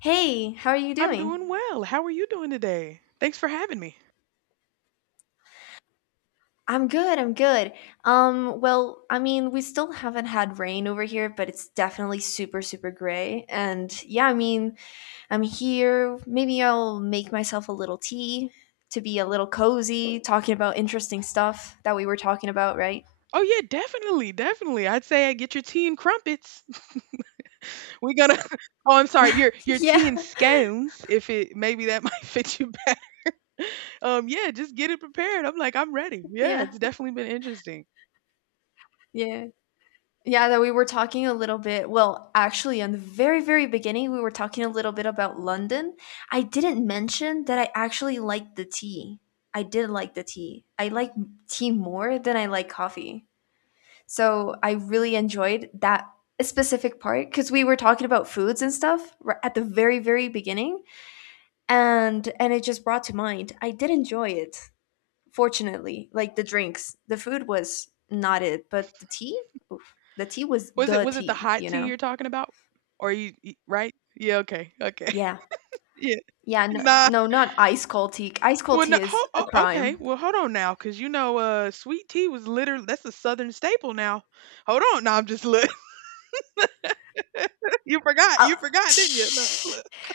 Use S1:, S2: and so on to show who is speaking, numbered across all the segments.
S1: Hey, how are you
S2: I'm
S1: doing?
S2: doing well. How are you doing today? Thanks for having me.
S1: I'm good. We still haven't had rain over here, but it's definitely super gray. And yeah, I'm here. Maybe I'll make myself a little tea to be a little cozy, talking about interesting stuff that we were talking about, right?
S2: Oh yeah, definitely. I'd say I get your tea and crumpets. We're gonna. Oh, I'm sorry. Your tea
S1: Yeah,
S2: and scones. If it maybe that might fit you better. Yeah, just get it prepared. I'm ready. Yeah,
S1: yeah,
S2: it's definitely been interesting.
S1: yeah. Yeah, that we were talking a little bit. In the very beginning, we were talking a little bit about London. I didn't mention that I actually liked the tea. I did like the tea. I like tea more than I like coffee. So I really enjoyed that specific part because we were talking about foods and stuff at the very beginning, and it just brought to mind. I did enjoy it. Fortunately, like the drinks, the food was not it, but the tea, the tea was
S2: Was it
S1: the
S2: was it the
S1: tea,
S2: hot
S1: you
S2: tea
S1: know?
S2: you're talking about? Right? Yeah. Okay. Okay.
S1: Yeah.
S2: Yeah.
S1: Yeah, no,
S2: Nah.
S1: no, not ice cold tea. Ice cold
S2: Well,
S1: tea
S2: no.
S1: is a
S2: Oh, okay.
S1: crime.
S2: Well, hold on now, because sweet tea was literally that's a southern staple now. Hold on. Now I'm just look. You forgot.
S1: I
S2: You forgot, didn't you? No. Look.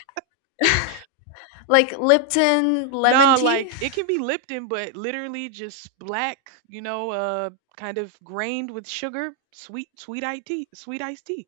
S1: like Lipton lemon
S2: No,
S1: tea?
S2: like it can be Lipton, but literally just black, kind of grained with sugar, sweet iced tea, sweet iced tea.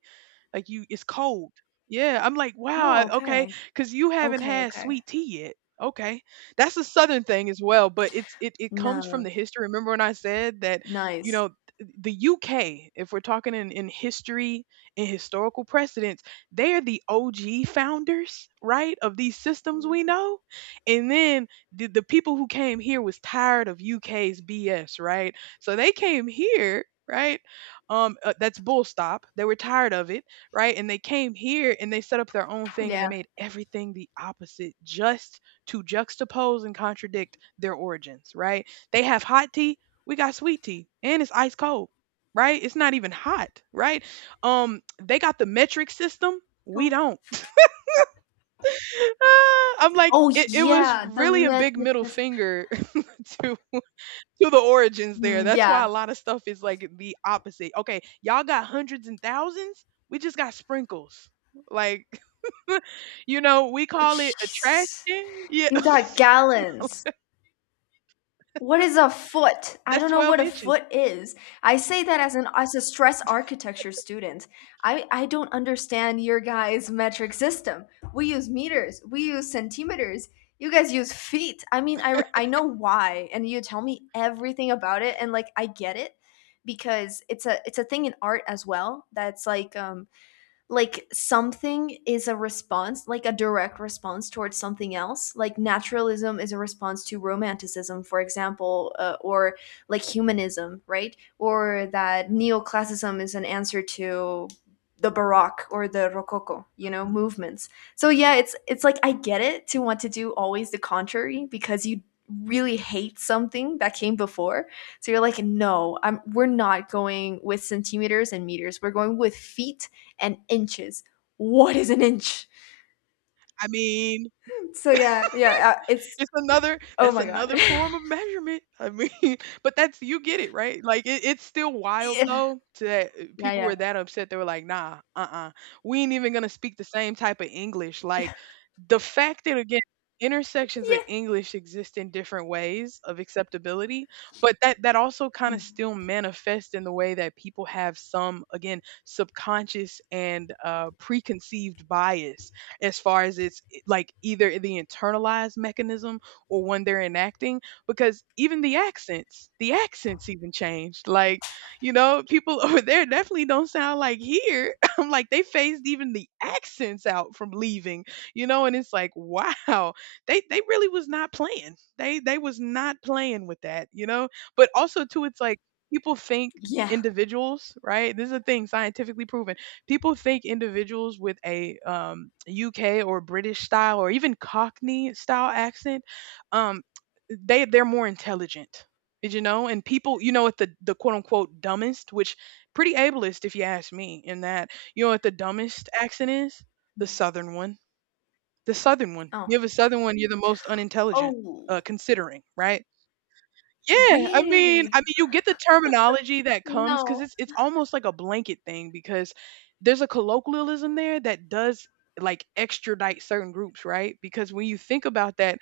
S2: Like you it's cold. Yeah, I'm like, wow,
S1: Oh,
S2: okay,
S1: okay.
S2: because you haven't
S1: Okay,
S2: had
S1: okay.
S2: sweet tea yet. Okay, that's a southern thing as well, but it comes from
S1: No.
S2: the history. Remember when I said that, you
S1: Nice.
S2: know, the UK, if we're talking in history and historical precedents, they are the OG founders, right, of these systems we know. And then the people who came here was tired of U.K.'s BS, right? So they came here, right? That's bull stop. They were tired of it, right? And they came here and they set up their own thing and they
S1: Yeah.
S2: made everything the opposite just to juxtapose and contradict their origins, right? They have hot tea, we got sweet tea, and it's ice cold, right? It's not even hot, right? They got the metric system, we
S1: Oh,
S2: don't. Ah, I'm like
S1: oh,
S2: it was
S1: yeah, the
S2: really a big
S1: metric
S2: middle
S1: system.
S2: finger to the origins there.
S1: Mm,
S2: That's why
S1: yeah.
S2: a lot of stuff is like the opposite. Okay, y'all got hundreds and thousands, we just got sprinkles. Like, you know, we call it a trash
S1: Jesus.
S2: can. Yeah,
S1: You got gallons. What is a foot? I
S2: that's
S1: don't know
S2: 12
S1: what a
S2: inches.
S1: foot is. I say that as an as a stress architecture student. I don't understand your guys' metric system. We use meters, we use centimeters. You guys use feet. I mean, I know why, and you tell me everything about it, and like I get it because it's a thing in art as well, that's like something is a response, like a direct response towards something else, like naturalism is a response to romanticism, for example, or like humanism, right? Or that neoclassicism is an answer to the baroque or the rococo, you know,
S2: Mhm.
S1: movements. So yeah, it's like I get it to want to do always the contrary, because you really hate something that came before, so you're like, no, I'm we're not going with centimeters and meters, we're going with feet and inches. What is an inch?
S2: I mean,
S1: So yeah, yeah, it's
S2: It's
S1: oh my god.
S2: another form of measurement. I mean, but that's, you get it, right? It's still wild
S1: Yeah,
S2: though to that
S1: yeah,
S2: people
S1: yeah,
S2: were that upset. They were like, nah, uh-uh. We ain't even gonna speak the same type of English. Like the fact that, again, intersections of
S1: yeah,
S2: English exist in different ways of acceptability, but that that also kind of
S1: mm.
S2: still manifests in the way that people have some, again, subconscious and preconceived bias as far as it's, like, either the internalized mechanism or when they're enacting, because even the accents even changed. Like, you know, people over there definitely don't sound like here. I'm like, they phased even the accents out from leaving, you know, and it's like, wow, they really was not playing, they was not playing with that, you know. But also too, it's like, people think
S1: Yeah.
S2: individuals, right? This is a thing scientifically proven. People think individuals with a UK or British style or even Cockney style accent, um, they they're more intelligent. Did you know? And people, you know, at the quote unquote dumbest, which pretty ableist if you ask me, in that, you know what the dumbest accent is? The
S1: Mm.
S2: southern one. The southern one. You have
S1: Oh,
S2: a southern one, you're the most unintelligent,
S1: oh,
S2: considering, right? Yeah,
S1: really?
S2: you get the terminology that comes because
S1: No.
S2: it's almost like a blanket thing because there's a colloquialism there that does, like, extradite certain groups, right? Because when you think about that,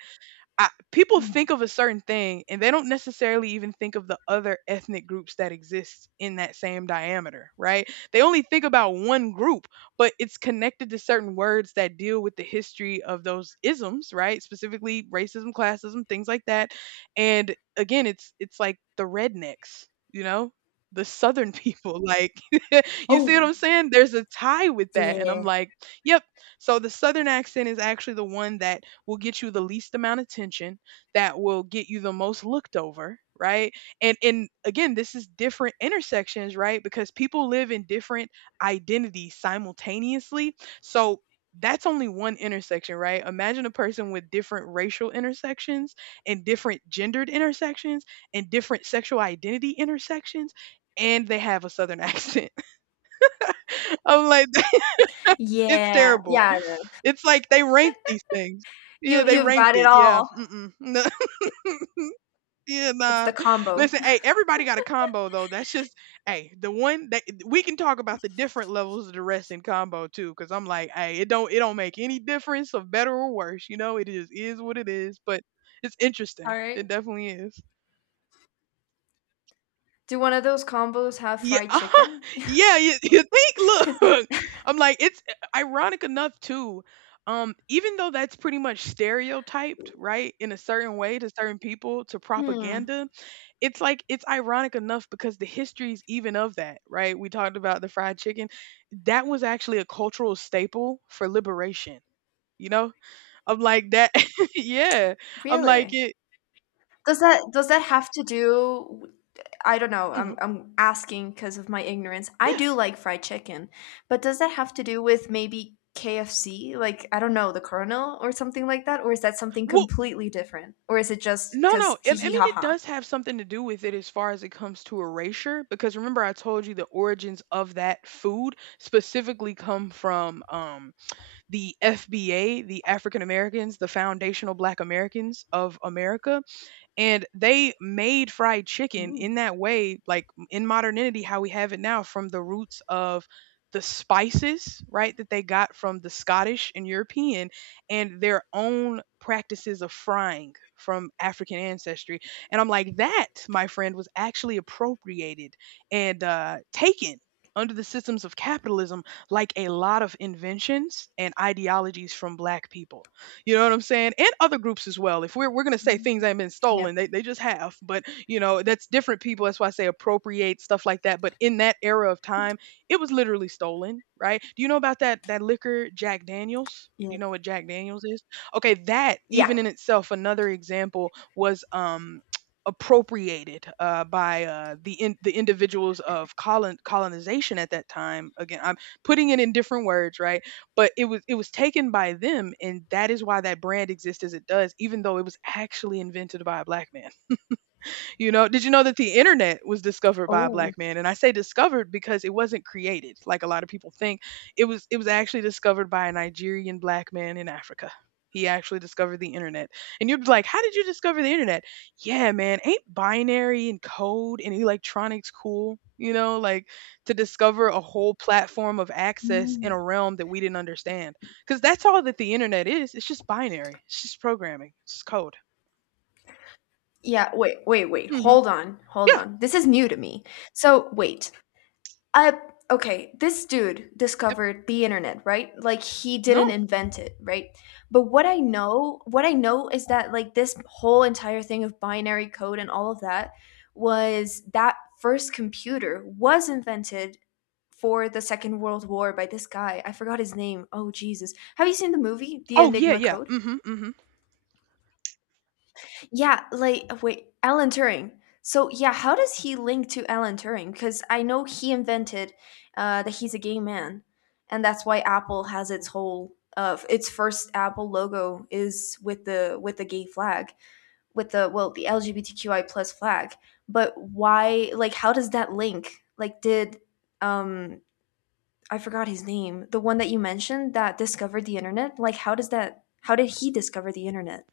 S2: people think
S1: Mm.
S2: of a certain thing and they don't necessarily even think of the other ethnic groups that exist in that same diameter, right? They only think about one group, but it's connected to certain words that deal with the history of those isms, right? Specifically racism, classism, things like that. And again, it's like the rednecks, you know? The southern people, like you see what
S1: Oh,
S2: I'm saying? There's a tie with that. And
S1: yeah,
S2: I'm like, yep. So the southern accent is actually the one that will get you the least amount of attention, that will get you the most looked over, right? And again, this is different intersections, right? Because people live in different identities simultaneously. So that's only one intersection, right? Imagine a person with different racial intersections and different gendered intersections and different sexual identity intersections and they have a southern accent. I'm like it's
S1: yeah,
S2: terrible.
S1: yeah. I know.
S2: It's like they ranked these things. Yeah,
S1: You,
S2: they
S1: you've got
S2: ranked
S1: it
S2: it. Yeah.
S1: all.
S2: Mm-mm.
S1: It,
S2: Yeah,
S1: it's the
S2: nah.
S1: combo.
S2: Listen, hey, everybody got a combo though. That's just, hey, the one that we can talk about the different levels of the rest in combo too, because I'm like, hey, it don't make any difference of better or worse. You know, it just is what it is. But it's
S1: All
S2: interesting.
S1: right.
S2: It definitely is.
S1: Do one of those combos have
S2: Yeah,
S1: fried chicken?
S2: yeah, you think,
S1: Because you.
S2: look, I'm like, ironic enough too. Even though that's pretty much stereotyped, right, in a certain way, to certain people, to
S1: Hmm.
S2: propaganda, it's like it's ironic enough because the histories even of that, right? We talked about the fried chicken. That was actually a cultural staple for liberation, you know? I'm like that, yeah. I'm like
S1: Really?
S2: it.
S1: Does that have to do, I don't know. I'm
S2: Mhm,
S1: I'm asking because of my ignorance. I
S2: yeah.
S1: do like fried chicken, but does that have to do with maybe KFC? Like I don't know, the Colonel or something like that, or is that something
S2: Well,
S1: completely different? Or is it just
S2: no,
S1: because
S2: no.
S1: hee
S2: I
S1: hee
S2: mean,
S1: ha
S2: it
S1: ha?
S2: does have something to do with it as far as it comes to erasure, because remember I told you the origins of that food specifically come from the FBA, the African Americans, the Foundational Black Americans of America, and they made fried chicken
S1: Ooh.
S2: in that way, like in modernity how we have it now, from the roots of the spices, right, that they got from the Scottish and European, and their own practices of frying from African ancestry. And I'm like, that, my friend, was actually appropriated and taken under the systems of capitalism, like a lot of inventions and ideologies from black people. You know what I'm saying? And other groups as well. If we're gonna say
S1: Mm.
S2: things ain't been
S1: Yeah.
S2: stolen, they just have. But you know, that's different people. That's why I say appropriate stuff like that. But in that era of time, it was literally stolen, right? Do you know about that liquor Jack Daniels?
S1: Yeah.
S2: Do you know what Jack Daniels is? Okay, that
S1: Yeah.
S2: even in itself, another example was appropriated by the individuals of colonization at that time. Again, I'm putting it in different words, right? But it was taken by them, and that is why that brand exists as it does, even though it was actually invented by a black man. You know, did you know that the internet was discovered by a
S1: Oh.
S2: black man? And I say discovered because it wasn't created, like a lot of people think. It was, actually discovered by a Nigerian black man in Africa. He actually discovered the internet. And you'd be like, "How did you discover the internet?" Yeah, man, ain't binary and code and electronics cool? You know, like, to discover a whole platform of access in
S1: Mm.
S2: a realm that we didn't understand. Cuz that's all that the internet is. It's just binary. It's just programming. It's just code.
S1: Yeah. Wait. Wait. Wait.
S2: Mhm.
S1: Hold on. Hold
S2: Yeah.
S1: on. This is new to me. So wait. Uh, okay, this dude
S2: Yep.
S1: discovered the internet, right? Like he didn't
S2: No.
S1: invent it, right? But what I know is that like this whole entire thing of binary code and all of that was that first computer was invented for the Second World War by this guy. I forgot his name. Oh Jesus. Have you seen the movie The
S2: Oh, yeah,
S1: Enigma
S2: yeah,
S1: Code?
S2: mhm, mhm.
S1: Yeah, like wait, Alan Turing. So yeah, how does he link to Alan Turing? Because I know he invented that he's a gay man, and that's why Apple has its whole its first Apple logo is with the gay flag, with the, well, the LGBTQI plus flag. But why? Like, how does that link? Like, did um I forgot his name, the one that you mentioned that discovered the internet? Like, how does that? How did he discover the internet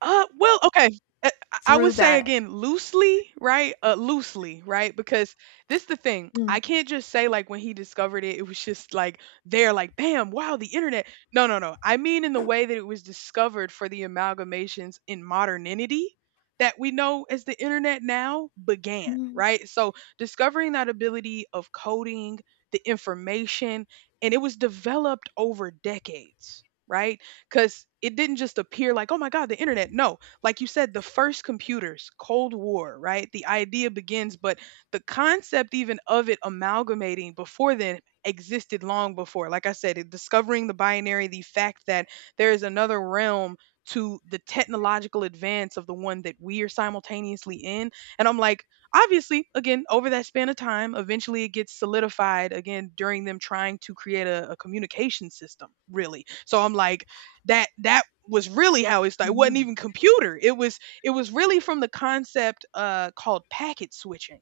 S2: Okay, I would
S1: through
S2: say
S1: that?
S2: again, loosely, right? Loosely, right? Because this the thing, I can't just say, like, when he discovered it, it was just, like, there, like, "Bam, wow, the internet." No, no, no, I mean in the way that it was discovered for the amalgamations in modernity that we know as the internet now began,
S1: Mm.
S2: right? So, discovering that ability of coding, the information, and it was developed over decades, right? Because it didn't just appear like, oh my God, the internet. No, like you said, the first computers, Cold War, right? The idea begins, but the concept even of it amalgamating before then existed long before. Like I said, discovering the binary, the fact that there is another realm to the technological advance of the one that we are simultaneously in. And I'm like, obviously, again, over that span of time, eventually it gets solidified again during them trying to create a communication system, really. So I'm like, that was really how it started. It wasn't even
S1: Mm.
S2: computer. It was really from the concept called packet switching.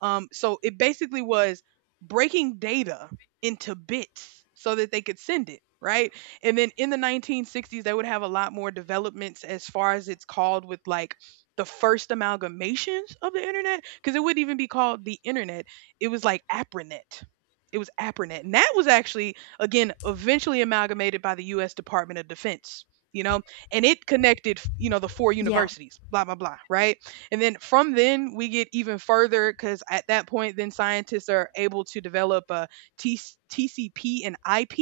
S2: So it basically was breaking data into bits so that they could send it, right. And then in the 1960s, they would have a lot more developments as far as it's called, with like the first amalgamations of the internet, because it wouldn't even be called the internet. It was like APRANET. It was APRANET, and that was actually again eventually amalgamated by the US Department of Defense, you know, and it connected, you know, the four
S1: Yeah,
S2: universities blah blah blah, right? And then from then we get even further because at that point then scientists are able to develop a T- tcp and ip,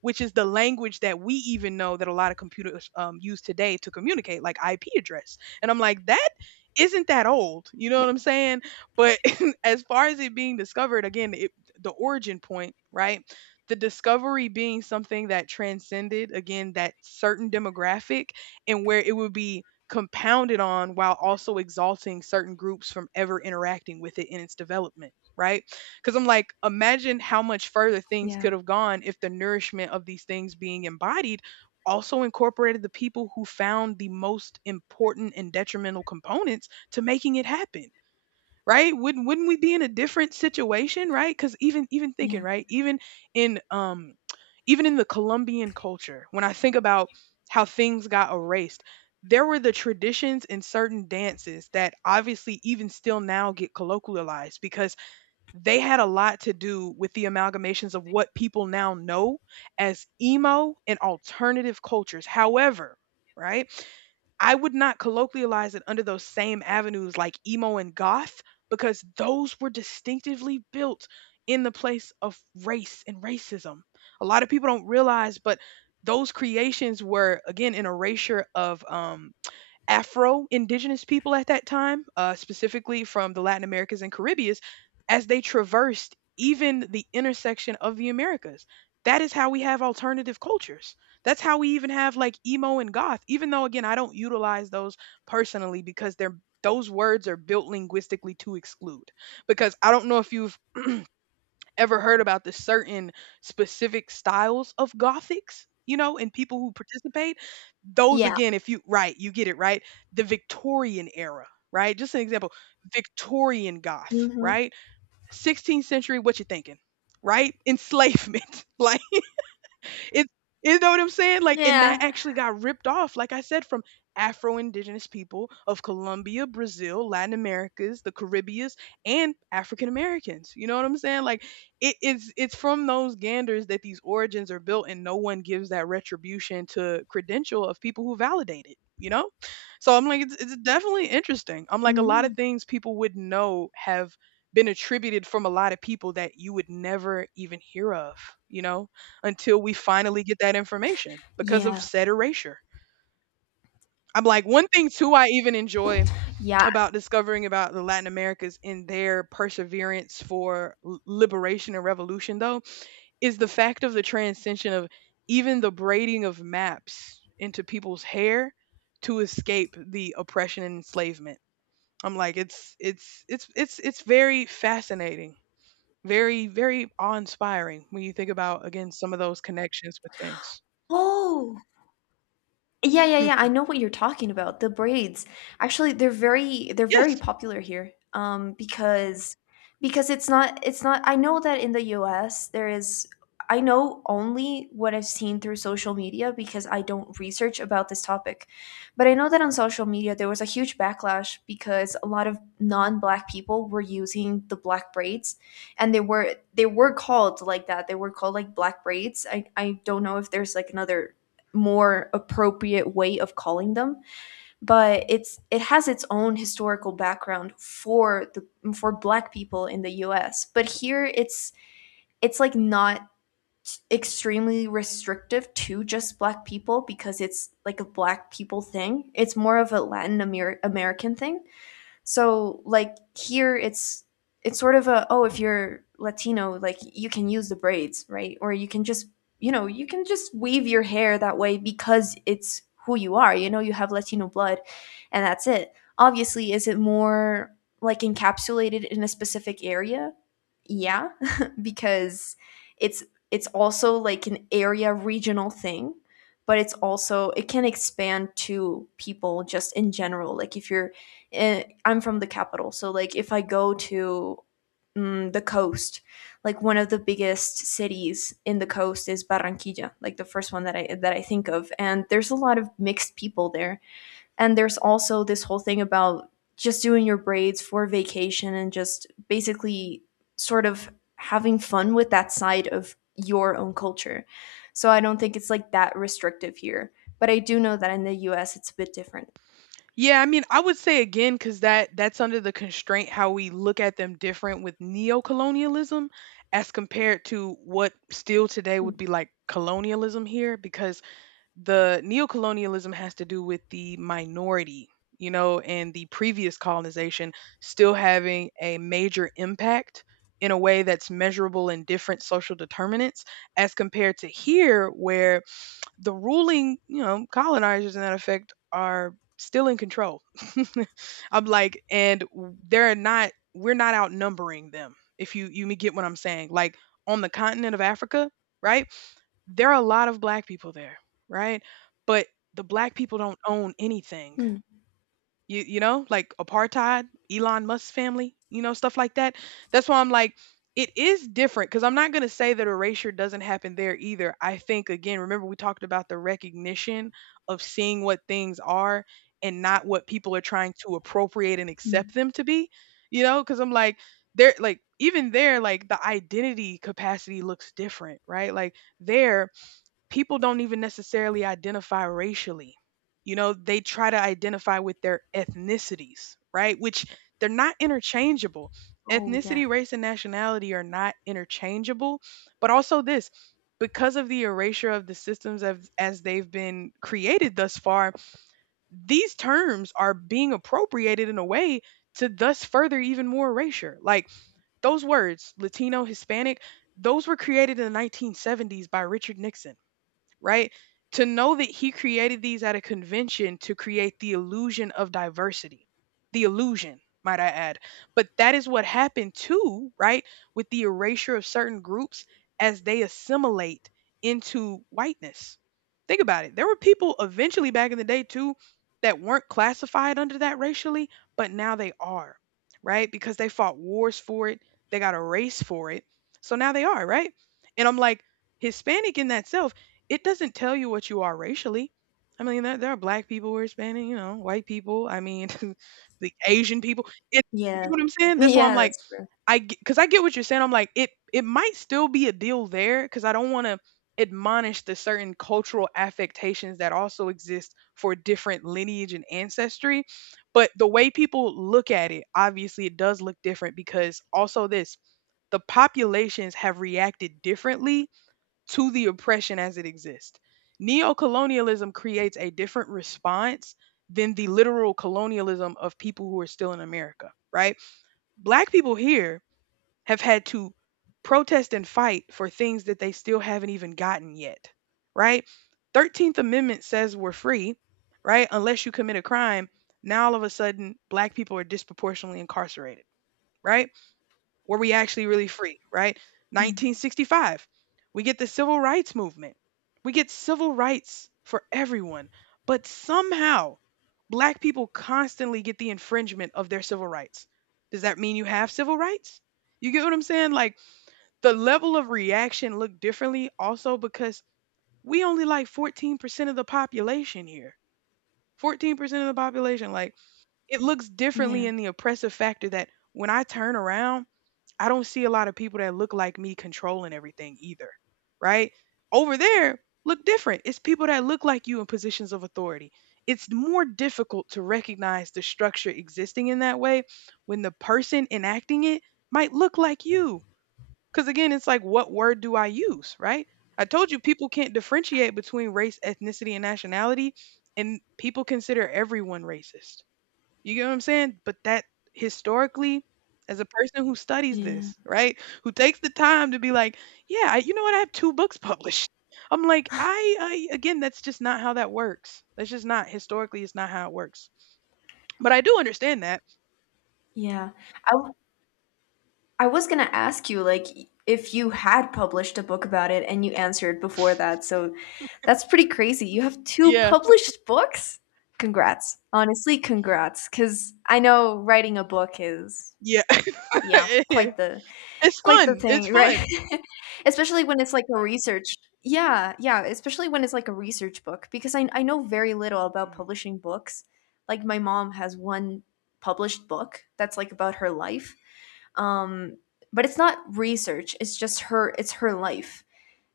S2: which is the language that we even know that a lot of computers use today to communicate, like ip address. And I'm like, that isn't that old, you know what
S1: yeah.
S2: I'm saying but as far as it being discovered again, it, the origin point, right? The discovery being something that transcended again that certain demographic, and where it would be compounded on while also exalting certain groups from ever interacting with it in its development, right? Because I'm like, imagine how much further things
S1: Yeah,
S2: could have gone if the nourishment of these things being embodied also incorporated the people who found the most important and detrimental components to making it happen, right? Wouldn't we be in a different situation, right? Because even thinking,
S1: yeah.
S2: right? Even in even in the colombian culture, when I think about how things got erased, there were the traditions and certain dances that obviously even still now get colloquialized because they had a lot to do with the amalgamations of what people now know as emo and alternative cultures. However, right, I would not colloquialize it under those same avenues like emo and goth, because those were distinctively built in the place of race and racism. A lot of people don't realize, but those creations were again an erasure of Afro indigenous people at that time, specifically from the Latin Americas and Caribbeans, as they traversed even the intersection of the Americas. That is how we have alternative cultures. That's how we even have like emo and goth, even though, again, I don't utilize those personally because they're those words are built linguistically to exclude. Because I don't know if you've ever heard about the certain specific styles of gothics, you know, and people who participate those
S1: Yeah,
S2: again, if you right, you get it, right? The Victorian era, right? Just an example, Victorian Goth,
S1: mhm.
S2: right? 16th century, what you thinking, right? Enslavement, like. It's, you know what I'm saying? Like, and that
S1: Yeah.
S2: actually got ripped off, like I said, from Afro Indigenous people of Colombia, Brazil, Latin Americas, the Caribbeans, and African Americans. You know what I'm saying? Like, it's from those ganders that these origins are built, and no one gives that retribution to credential of people who validate it. You know, so I'm like, it's definitely interesting. I'm like, a lot
S1: Mm.
S2: of things people would know have been attributed from a lot of people that you would never even hear of. You know, until we finally get that information because of
S1: Yeah,
S2: said erasure. I'm like, one thing too, I even enjoy
S1: yeah.
S2: about discovering about the Latin Americas in their perseverance for liberation and revolution, though, is the fact of the transcension of even the braiding of maps into people's hair to escape the oppression and enslavement. I'm like, it's very fascinating, very awe inspiring when you think about again some of those connections with things.
S1: Oh! Yeah, yeah, yeah. I
S2: Mm.
S1: know what you're talking about. The braids. Actually, they're very
S2: Yes.
S1: popular here. Because it's not, I know that in the US there is, I know only what I've seen through social media because I don't research about this topic. But I know that on social media there was a huge backlash because a lot of non-black people were using the black braids, and they were called like that. They were called like black braids. I don't know if there's like another more appropriate way of calling them, but it has its own historical background for the, for black people in the US, but here it's like not extremely restrictive to just black people, because it's like a black people thing, it's more of a American thing. So like here it's sort of a, oh, if you're Latino, like you can use the braids, right? Or you can just, you know, you can just weave your hair that way because it's who you are. You know, you have Latino blood, and that's it. Obviously, is it more like encapsulated in a specific area? Yeah. Because it's it's also like an area regional thing, but it's also it can expand to people just in general, like if you're, I'm from the capital, so like if I go to, mm, the coast, like one of the biggest cities in the coast is Barranquilla, like the first one that I think of, and there's a lot of mixed people there. And there's also this whole thing about just doing your braids for vacation and just basically sort of having fun with that side of your own culture. So I don't think it's like that restrictive here. But I do know that in the US it's a bit different.
S2: Yeah, I mean, I would say again because that that's under the constraint how we look at them different with neocolonialism as compared to what still today would be like colonialism here, because the neocolonialism has to do with the minority, you know, and the previous colonization still having a major impact in a way that's measurable in different social determinants, as compared to here where the ruling, you know, colonizers in that effect are still in control. I'm like, and they're not, we're not outnumbering them. If you you get what I'm saying, like on the continent of Africa, right? There are a lot of black people there, right? But the black people don't own anything.
S1: Mm.
S2: You know, like apartheid, elon musk's family, you know, stuff like that. That's why I'm like, it is different because I'm not going to say that erasure doesn't happen there either. I think again, remember, we talked about the recognition of seeing what things are and not what people are trying to appropriate and accept
S1: Mm.
S2: them to be. You know, because I'm like, they're like even there, like the identity capacity looks different, right? Like there people don't even necessarily identify racially. You know, they try to identify with their ethnicities, right? Which they're not interchangeable.
S1: Oh yeah.
S2: Ethnicity, race, and nationality are not interchangeable. But also, this because of the erasure of the systems of, as they've been created thus far, these terms are being appropriated in a way to thus further even more erasure. Like those words, Latino, Hispanic, those were created in the 1970s by Richard Nixon, right? To know that he created these at a convention to create the illusion of diversity, the illusion, might I add. But that is what happened too, right? With the erasure of certain groups as they assimilate into whiteness. Think about it. There were people eventually back in the day too that weren't classified under that racially, but now they are, right? Because they fought wars for it, they got a race for it. So now they are, right? And I'm like, Hispanic in that self, it doesn't tell you what you are racially. I mean, there are black people who are Hispanic, you know, white people. I mean, the Asian people. It, you
S1: Yeah.
S2: get what I'm saying? That's why I'm
S1: Yeah,
S2: like,
S1: that's true.
S2: I because I get what you're saying. I'm like, it might still be a deal there because I don't want to admonish the certain cultural affectations that also exist for different lineage and ancestry. But the way people look at it, obviously, it does look different because also this the populations have reacted differently to the oppression as it exists. Neocolonialism creates a different response than the literal colonialism of people who are still in America, right? Black people here have had to protest and fight for things that they still haven't even gotten yet, right? 13th Amendment says we're free, right? Unless you commit a crime. Now all of a sudden, black people are disproportionately incarcerated, right? Were we actually really free, right?
S1: Mm.
S2: 1965, we get the Civil Rights Movement. We get civil rights for everyone. But somehow, black people constantly get the infringement of their civil rights. Does that mean you have civil rights? You get what I'm saying? Like the level of reaction looked differently also because we only like 14% of the population here. 14% of the population, like it looks differently
S1: Yeah.
S2: in the oppressive factor that when I turn around, I don't see a lot of people that look like me controlling everything either, right? Over there, look different. It's people that look like you in positions of authority. It's more difficult to recognize the structure existing in that way when the person enacting it might look like you. Because again, it's like, what word do I use, right? I told you people can't differentiate between race, ethnicity, and nationality, and people consider everyone racist. You get what I'm saying? But that historically, as a person who studies
S1: Yeah.
S2: this, right? Who takes the time to be like, yeah, I, you know what? I have two books published. I'm like, again, that's just not how that works. That's just not historically, it's not how it works. But I do understand that.
S1: Yeah. I I was gonna ask you, like, if you had published a book about it, and you answered before that. So that's pretty crazy. You have two
S2: Yeah.
S1: published books? Congrats. Honestly, congrats. Cause I know writing a book is,
S2: Yeah.
S1: yeah,
S2: it's
S1: quite the
S2: fun. It's
S1: thing, right?
S2: fun.
S1: Especially when it's like a research, yeah, yeah, especially when it's like a research book, because I know very little about
S2: Mhm.
S1: publishing books. Like my mom has one published book that's like about her life. Um but it's not research, it's just her, it's her life.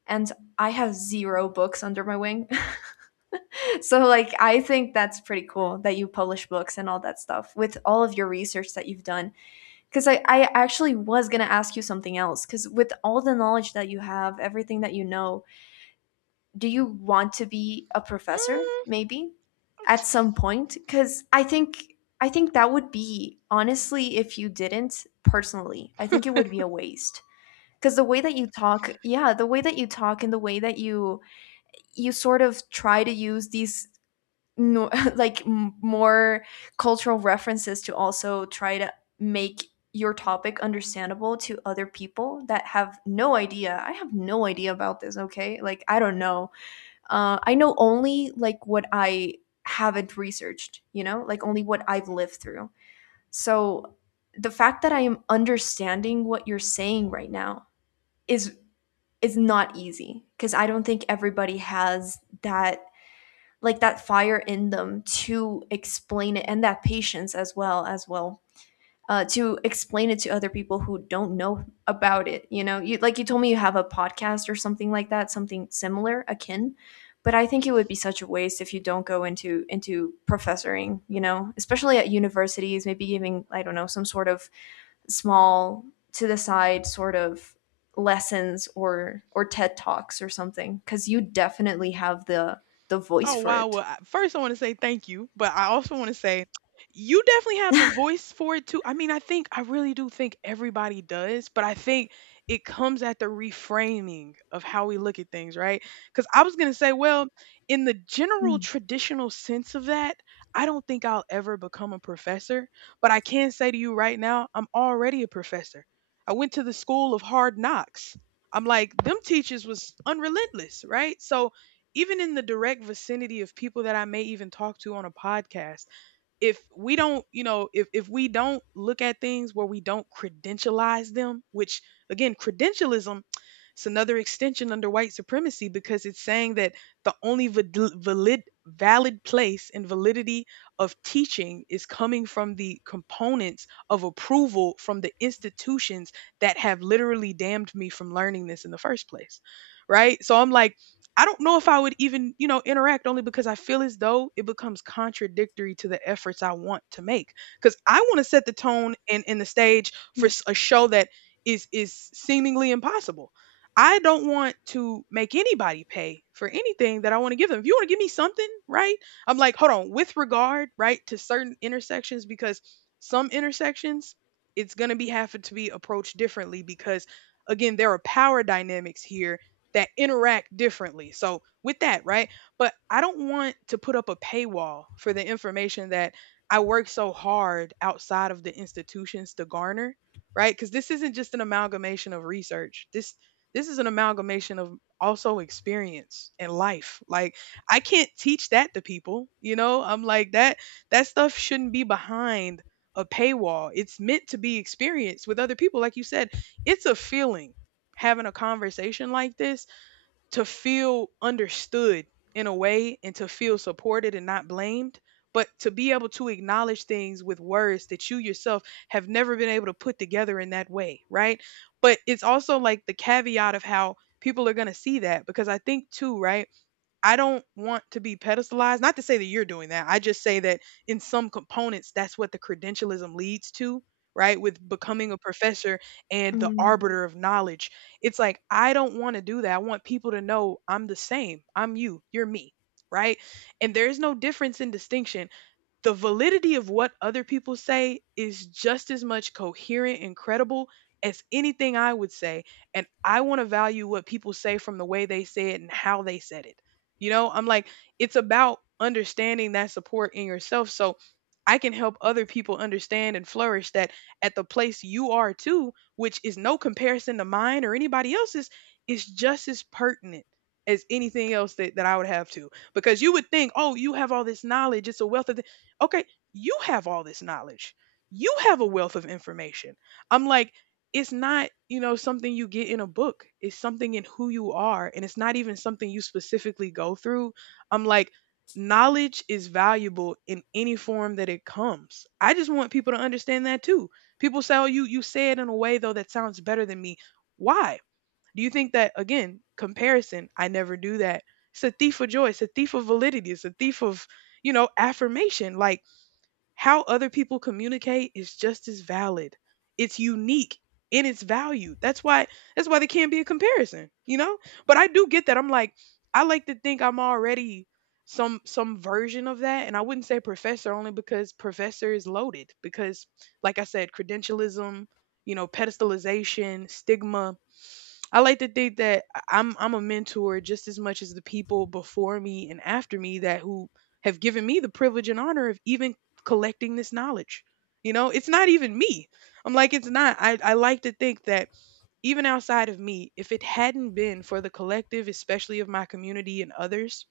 S1: And I have 0 books under my wing. So like I think that's pretty cool that you publish books and all that stuff with all of your research that you've done. Because I actually was going to ask you something else. Because with all the knowledge that you have, everything that you know, do you want to be a professor
S2: Mm.
S1: maybe at some point? Because I think that would be, honestly, if you didn't personally, I think it would be a waste. Because the way that you talk, yeah, the way that you talk and the way that you sort of try to use these, no like more cultural references, to also try to make your topic understandable to other people that have no idea. I have no idea about this, okay? Like I don't know, I know only like what I haven't researched, you know, like only what I've lived through. So the fact that I am understanding what you're saying right now is is not easy, because I don't think everybody has that, like that fire in them to explain it, and that patience as well, to explain it to other people who don't know about it. You know, you, like you told me, you have a podcast or something like that, something similar akin. But I think it would be such a waste if you don't go into professoring, you know, especially at universities, maybe giving, I don't know, some sort of small to the side sort of lessons, or TED talks or something, because you definitely have the voice
S2: Oh
S1: for
S2: wow.
S1: it.
S2: Well, first I want to say thank you, but I also want to say you definitely have the voice for it too. I mean, I think I really do think everybody does, but I think it comes at the reframing of how we look at things, right? Cuz I was going to say, well, in the general traditional sense of that, I don't think I'll ever become a professor, but I can say to you right now, I'm already a professor. I went to the school of hard knocks. I'm like, them teachers was unrelentless, right? So even in the direct vicinity of people that I may even talk to on a podcast, if we don't, you know, if we don't look at things where we don't credentialize them, which again, credentialism, it's another extension under white supremacy because it's saying that the only valid valid place and validity of teaching is coming from the components of approval from the institutions that have literally damned me from learning this in the first place, right? So I'm like, I don't know if I would even, you know, interact only because I feel as though it becomes contradictory to the efforts I want to make. Because I want to set the tone and the stage for
S1: Mm,
S2: a show that is seemingly impossible. I don't want to make anybody pay for anything that I want to give them. If you want to give me something, right? I'm like, hold on, with regard, right, to certain intersections, because some intersections, it's gonna be having to be approached differently because again, there are power dynamics here that interact differently. So with that, right? But I don't want to put up a paywall for the information that I work so hard outside of the institutions to garner, right? Cuz this isn't just an amalgamation of research. This is an amalgamation of also experience and life. Like I can't teach that to people, you know? I'm like that stuff shouldn't be behind a paywall. It's meant to be experienced with other people like you said. It's a feeling having a conversation like this, to feel understood in a way and to feel supported and not blamed, but to be able to acknowledge things with words that you yourself have never been able to put together in that way, right? But it's also like the caveat of how people are going to see that, because I think too, right? I don't want to be pedestalized. Not to say that you're doing that. I just say that in some components, that's what the credentialism leads to, right? With becoming a professor and the
S1: mm.
S2: arbiter of knowledge. It's like, I don't want to do that. I want people to know I'm the same. I'm you. You're me, right? And there's no difference in distinction. The validity of what other people say is just as much coherent and credible as anything I would say. And I want to value what people say from the way they say it and how they said it. You know, I'm like, it's about understanding that support in yourself. So I can help other people understand and flourish, that at the place you are too, which is no comparison to mine or anybody else's, is just as pertinent as anything else that, that I would have to. Because you would think, oh, you have all this knowledge, it's a wealth of, okay, you have all this knowledge. You have a wealth of information. I'm like, it's not, you know, something you get in a book. It's something in who you are. And it's not even something you specifically go through. I'm like, knowledge is valuable in any form that it comes. I just want people to understand that too. People say, oh, you say it in a way though that sounds better than me. Why? Do you think that, again, comparison, I never do that. It's a thief of joy. It's a thief of validity. It's a thief of, you know, affirmation. Like how other people communicate is just as valid. It's unique in its value. That's why, that's why there can't be a comparison, you know? But I do get that. I'm like, I like to think I'm already some version of that. And I wouldn't say professor, only because professor is loaded. Because like I said, credentialism, you know, pedestalization, stigma, I like to think that I'm a mentor just as much as the people before me and after me, that who have given me the privilege and honor of even collecting this knowledge. You know, it's not even me. I'm like, it's not. I like to think that even outside of me, if it hadn't been for the collective, especially of my community and others,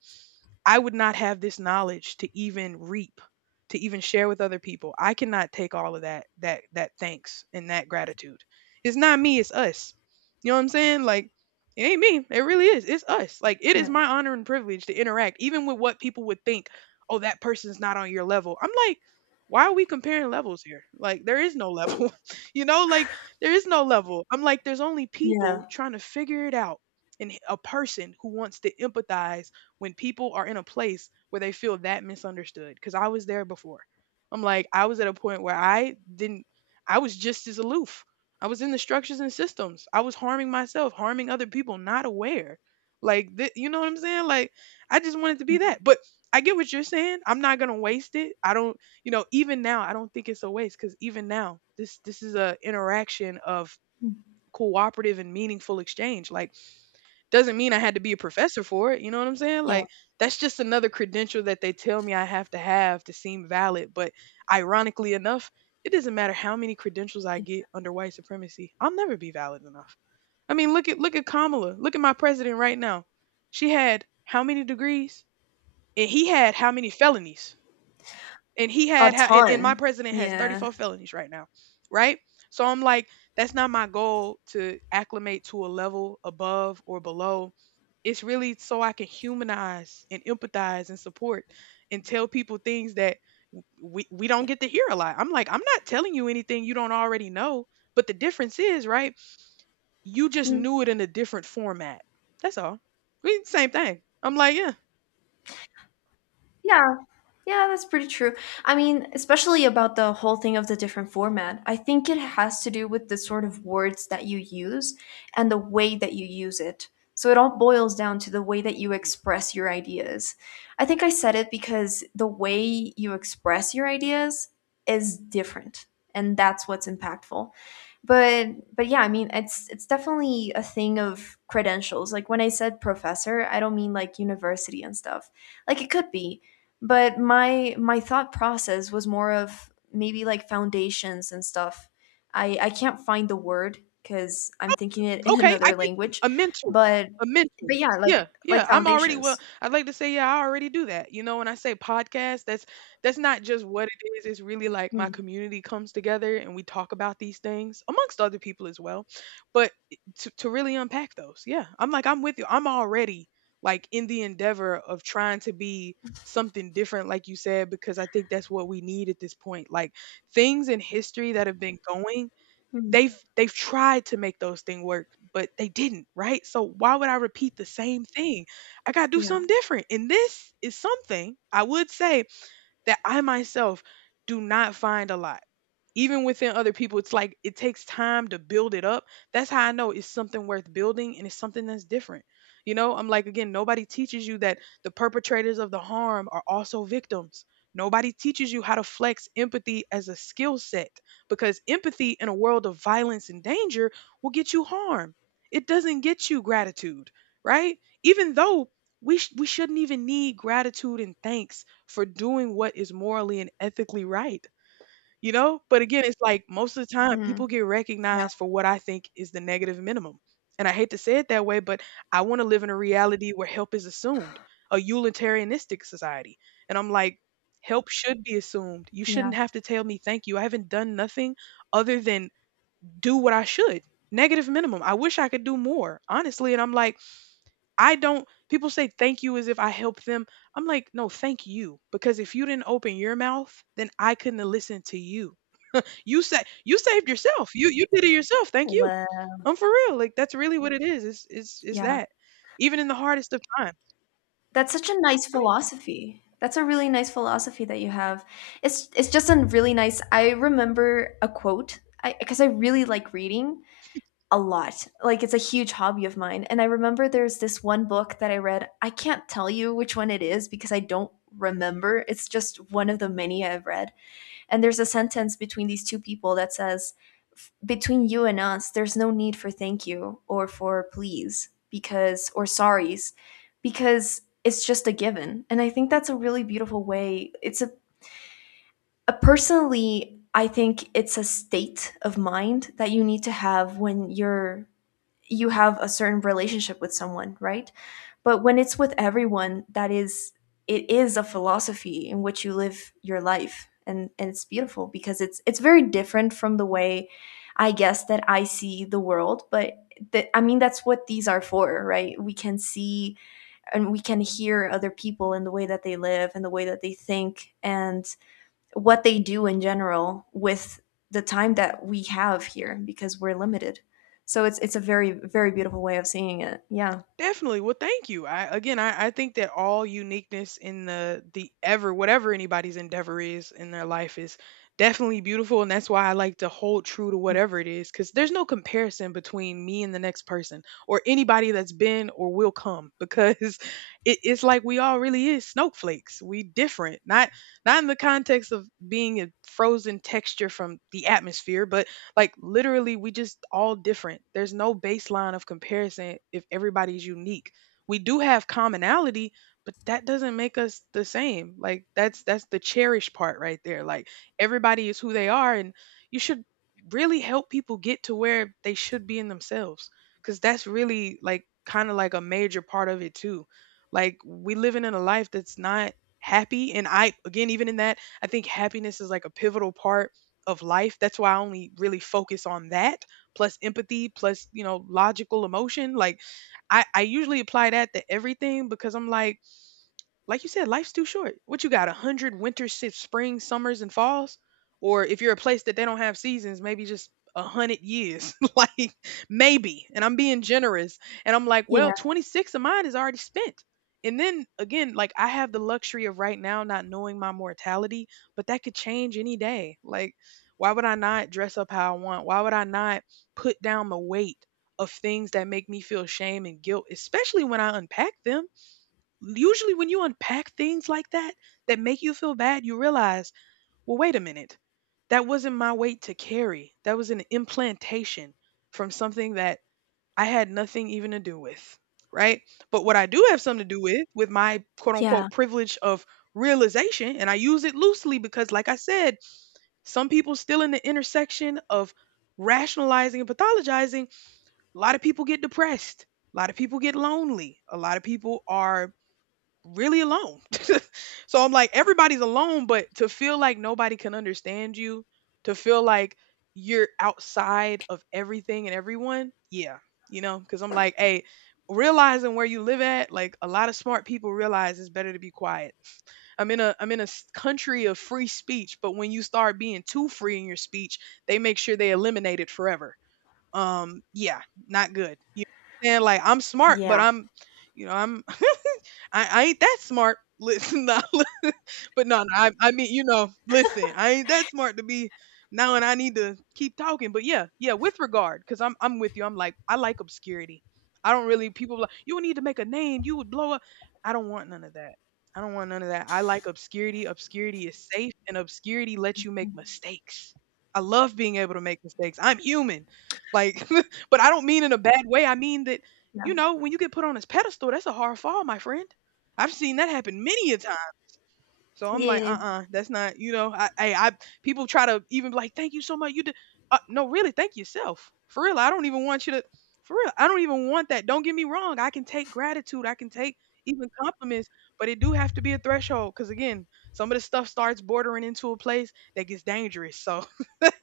S2: I would not have this knowledge to even reap, to even share with other people. I cannot take all of that thanks and that gratitude. It's not me, it's us, you know what I'm saying? Like, it ain't me. It really is. It's us. Like, it is
S1: Yeah.
S2: my honor and privilege to interact, even with what people would think, oh, that person's not on your level. I'm like, why are we comparing levels here? Like, there is no level. You know, like, there is no level. I'm like, there's only people
S1: Yeah.
S2: trying to figure it out. And a person who wants to empathize when people are in a place where they feel that misunderstood. Because I was there before. I'm like, I was at a point where I didn't, I was just as aloof. I was in the structures and systems. I was harming myself, harming other people, not aware. Like, th- you know what I'm saying? Like, I just wanted to be
S1: Mm,
S2: that. But I get what you're saying. I'm not gonna waste it. I don't, you know, even now, I don't think it's a waste, because even now, this is a interaction of
S1: mm.
S2: cooperative and meaningful exchange. Like, doesn't mean I had to be a professor for it, you know what I'm saying?
S1: Yeah.
S2: Like that's just another credential that they tell me I have to seem valid, but ironically enough, it doesn't matter how many credentials I get under white supremacy. I'll never be valid enough. I mean, look at Kamala. Look at my president right now. She had how many degrees? And he had how many felonies? And he
S1: A
S2: had ha- and my
S1: ton.
S2: president has
S1: Yeah.
S2: 34 felonies right now, right? So I'm like, that's not my goal, to acclimate to a level above or below. It's really so I can humanize and empathize and support, and tell people things that we don't
S1: Yeah.
S2: get to hear a lot. I'm like, I'm not telling you anything you don't already know, but the difference is, right, you just
S1: Mm,
S2: knew it in a different format. That's all. We same thing. I'm like, yeah.
S1: yeah. Yeah, that's pretty true. I mean, especially about the whole thing of the different format, I think it has to do with the sort of words that you use and the way that you use it. So it all boils down to the way that you express your ideas. I think I said it because the way you express your ideas is different, and that's what's impactful. but but yeah, I mean, it's definitely a thing of credentials. Like when I said professor, I don't mean like university and stuff. Like it could be, but my thought process was more of maybe like foundations and stuff. I can't find the word because I'm thinking it in
S2: Okay, I
S1: another
S2: get you.
S1: language.
S2: A mentor.
S1: but
S2: A
S1: but
S2: mentor.
S1: yeah, like
S2: Yeah,
S1: like
S2: yeah. I'm already, well
S1: foundations.
S2: I'd like to say, yeah, I already do that. You know, when I say podcast, that's not just what it is. It's really like my
S1: Hmm.
S2: community comes together and we talk about these things amongst other people as well. But to really unpack those, yeah. I'm like, I'm with you. I'm already like in the endeavor of trying to be something different, like you said, because I think that's what we need at this point. Like things in history that have been going,
S1: Hmm.
S2: they've tried to make those things work, but they didn't, right? So why would I repeat the same thing? I gotta do
S1: Yeah.
S2: something different. And this is something I would say that I myself do not find a lot, even within other people. It's like it takes time to build it up. That's how I know it's something worth building, and it's something that's different. You know, I'm like, again, nobody teaches you that the perpetrators of the harm are also victims. Nobody teaches you how to flex empathy as a skill set, because empathy in a world of violence and danger will get you harm. It doesn't get you gratitude, right? Even though we shouldn't even need gratitude and thanks for doing what is morally and ethically right, you know? But again, it's like most of the time
S1: Hmm.
S2: people get
S1: Yeah.
S2: recognized for what I think is the negative minimum. And I hate to say it that way, but I want to live in a reality where help is assumed, a utilitarianistic society. And I'm like, help should be assumed. You
S1: Yeah.
S2: shouldn't have to tell me thank you. I haven't done nothing other than do what I should. Negative minimum. I wish I could do more, honestly. And I'm like, I don't, people say thank you as if I help them. I'm like, no, thank you. Because if you didn't open your mouth, then I couldn't have listened to you. You saved yourself. You did it yourself. Thank you.
S1: Well,
S2: I'm for real. Like that's really what it is. It's
S1: yeah.
S2: that. Even in the hardest of times.
S1: That's such a nice philosophy. That's a really nice philosophy that you have. It's just a really nice, I remember a quote I, because I really like reading a lot. Like it's a huge hobby of mine. And I remember there's this one book that I read. I can't tell you which one it is because I don't remember. It's just one of the many I've read. And there's a sentence between these two people that says, between you and us, there's no need for thank you or for please, because, or sorries, because it's just a given. And I think that's a really beautiful way. It's a, personally, I think it's a state of mind that you need to have when you're, you have a certain relationship with someone, right? But when it's with everyone, that is, it is a philosophy in which you live your life, and it's beautiful because it's very different from the way I guess that I see the world. But that, I mean, that's what these are for, right? We can see and we can hear other people and the way that they live and the way that they think and what they do in general with the time that we have here, because we're limited. So it's a very beautiful way of seeing it. Yeah.
S2: Definitely. Well, thank you. I again, I think that all uniqueness in the ever, whatever anybody's endeavor is in their life, is definitely beautiful, and that's why I like to hold true to whatever it is, because there's no comparison between me and the next person or anybody that's been or will come, because it's like we all really is snowflakes. We different, not in the context of being a frozen texture from the atmosphere, but like literally, we just all different. There's no baseline of comparison if everybody's unique. We do have commonality, but that doesn't make us the same. Like that's the cherished part right there. Like everybody is who they are, and you should really help people get to where they should be in themselves, cuz that's really like kind of like a major part of it too. Like we living in a life that's not happy, and I again even in that I think happiness is like a pivotal part of life. That's why I only really focus on that, plus empathy, plus, you know, logical emotion. Like I usually apply that to everything because I'm like you said, life's too short. What you got, a hundred winters, shifts, spring, summers, and falls? Or if you're a place that they don't have seasons, maybe just a hundred years. Like maybe. And I'm being generous. And I'm like, well,
S1: Yeah.
S2: 26 of mine is already spent. And then again, like I have the luxury of right now not knowing my mortality, but that could change any day. Like, why would I not dress up how I want? Why would I not put down the weight of things that make me feel shame and guilt, especially when I unpack them? Usually when you unpack things like that that make you feel bad, you realize, well, wait a minute. That wasn't my weight to carry. That was an implantation from something that I had nothing even to do with. Right. But what I do have something to do with my quote
S1: Yeah.
S2: unquote privilege of realization, and I use it loosely because, like I said, some people still in the intersection of rationalizing and pathologizing, a lot of people get depressed. A lot of people get lonely. A lot of people are really alone. So I'm like, everybody's alone, but to feel like nobody can understand you, to feel like you're outside of everything and everyone, yeah, you know, because I'm like, hey, realizing where you live at, like a lot of smart people realize it's better to be quiet. I'm in a country of free speech, but when you start being too free in your speech, they make sure they eliminate it forever. Yeah, not good. You know what I'm saying? Like I'm smart, but
S1: Yeah.
S2: I'm, you know, I'm I ain't that smart. Listen, no, but no, no, I mean, you know, listen, I ain't that smart to be now, and I need to keep talking. But yeah, with regard, because I'm with you. I'm like, I like obscurity. I don't really people like you would need to make a name. You would blow up. I don't want none of that. I don't want none of that. I like obscurity. Obscurity is safe, and obscurity lets you make
S1: Mm,
S2: mistakes. I love being able to make mistakes. I'm human, like, but I don't mean in a bad way. I mean that
S1: yeah.
S2: you know when you get put on this pedestal, that's a hard fall, my friend. I've seen that happen many a time so I'm like,
S1: Yeah.
S2: uh-uh, that's not, you know, I people try to even be like, thank you so much. You did, no, really, thank yourself. For real, I don't even want you to. For real, I don't even want that. Don't get me wrong. I can take gratitude. I can take even compliments, but it do have to be a threshold. Cause again, some of the stuff starts bordering into a place that gets dangerous. So, but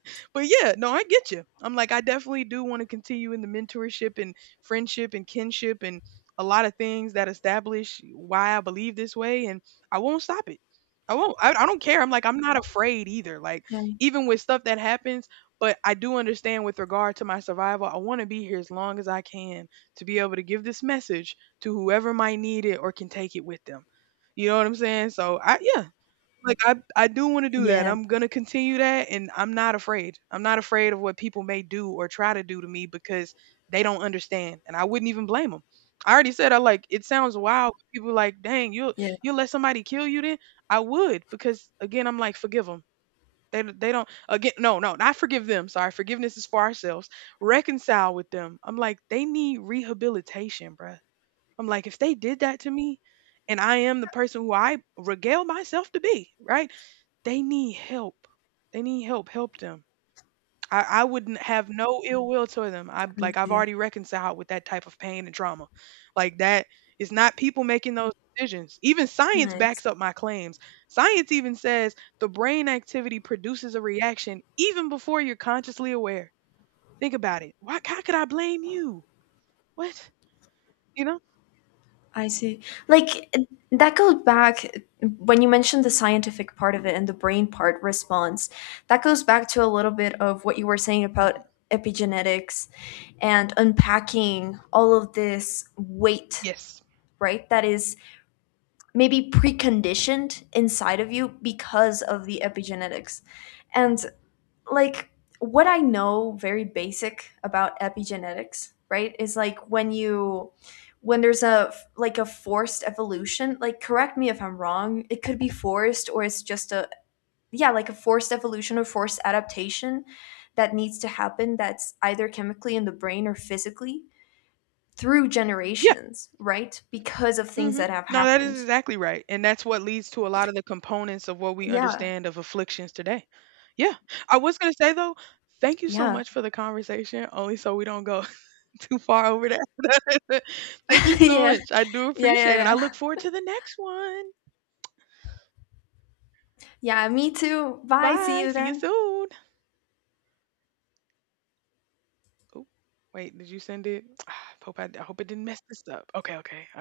S2: yeah, no, I get you. I'm like, I definitely do want to continue in the mentorship and friendship and kinship and a lot of things that establish why I believe this way, and I won't stop it. I won't. I don't care. I'm like, I'm not afraid either. Like, even with stuff that happens, but I do understand with regard to my survival, I want to be here as long as I can to be able to give this message to whoever might need it or can take it with them. You know what I'm saying? So, I, yeah, like, I do wanna do that,
S1: Yeah.
S2: I'm gonna continue that, and I'm not afraid. I'm not afraid of what people may do or try to do to me because they don't understand, and I wouldn't even blame them. I already said I like it sounds wild, but people like, "Dang, you'll
S1: Yeah. Yeah.
S2: you'll let somebody kill you then?" I would because, again, I'm like, forgive them. They don't again not forgive them, sorry, forgiveness is for ourselves. Reconcile with them. I'm like, "They need rehabilitation, bruh." I'm like, "If they did that to me, and I am the person who I regale myself to be, right? They need help. They need help. Help them. I wouldn't have no ill will toward them. I
S1: I
S2: like I've
S1: see.
S2: already reconciled with that type of pain and trauma. Like that is not people making those decisions. Even science
S1: Nice.
S2: backs up my claims. Science even says the brain activity produces a reaction even before you're consciously aware. Think about it. Why how could I blame you? What? You know?
S1: I see. Like that goes back when you mentioned the scientific part of it and the brain part response. That goes back to a little bit of what you were saying about
S2: Mhm.
S1: epigenetics and unpacking all of this weight,
S2: Yes.
S1: right? That is maybe preconditioned inside of you because of the epigenetics. And like what I know very basic about epigenetics, right, is like when you, when there's a like a forced evolution, like correct me if I'm wrong, it could be forced or it's just a, yeah, like a forced evolution or forced adaptation that needs to happen that's either chemically in the brain or physically through
S2: Yeah.
S1: generations, right? Because of things
S2: Mhm.
S1: that have
S2: No, that is
S1: happened.
S2: exactly right. And that's what leads to a lot of the components of what we
S1: Yeah,
S2: understand of afflictions today. Yeah. I was going to say, though, thank you so
S1: yeah.
S2: much for the conversation, only so we don't go too far over that. Thank you so
S1: Yeah.
S2: much. I do
S1: Yeah,
S2: appreciate it. And
S1: yeah,
S2: I look
S1: yeah.
S2: forward to the next one.
S1: Yeah, me too. Bye, see
S2: Bye.
S1: you
S2: See you
S1: then. Yeah.
S2: soon. Oh, wait, did you send it? I hope it didn't mess this up. Okay, okay.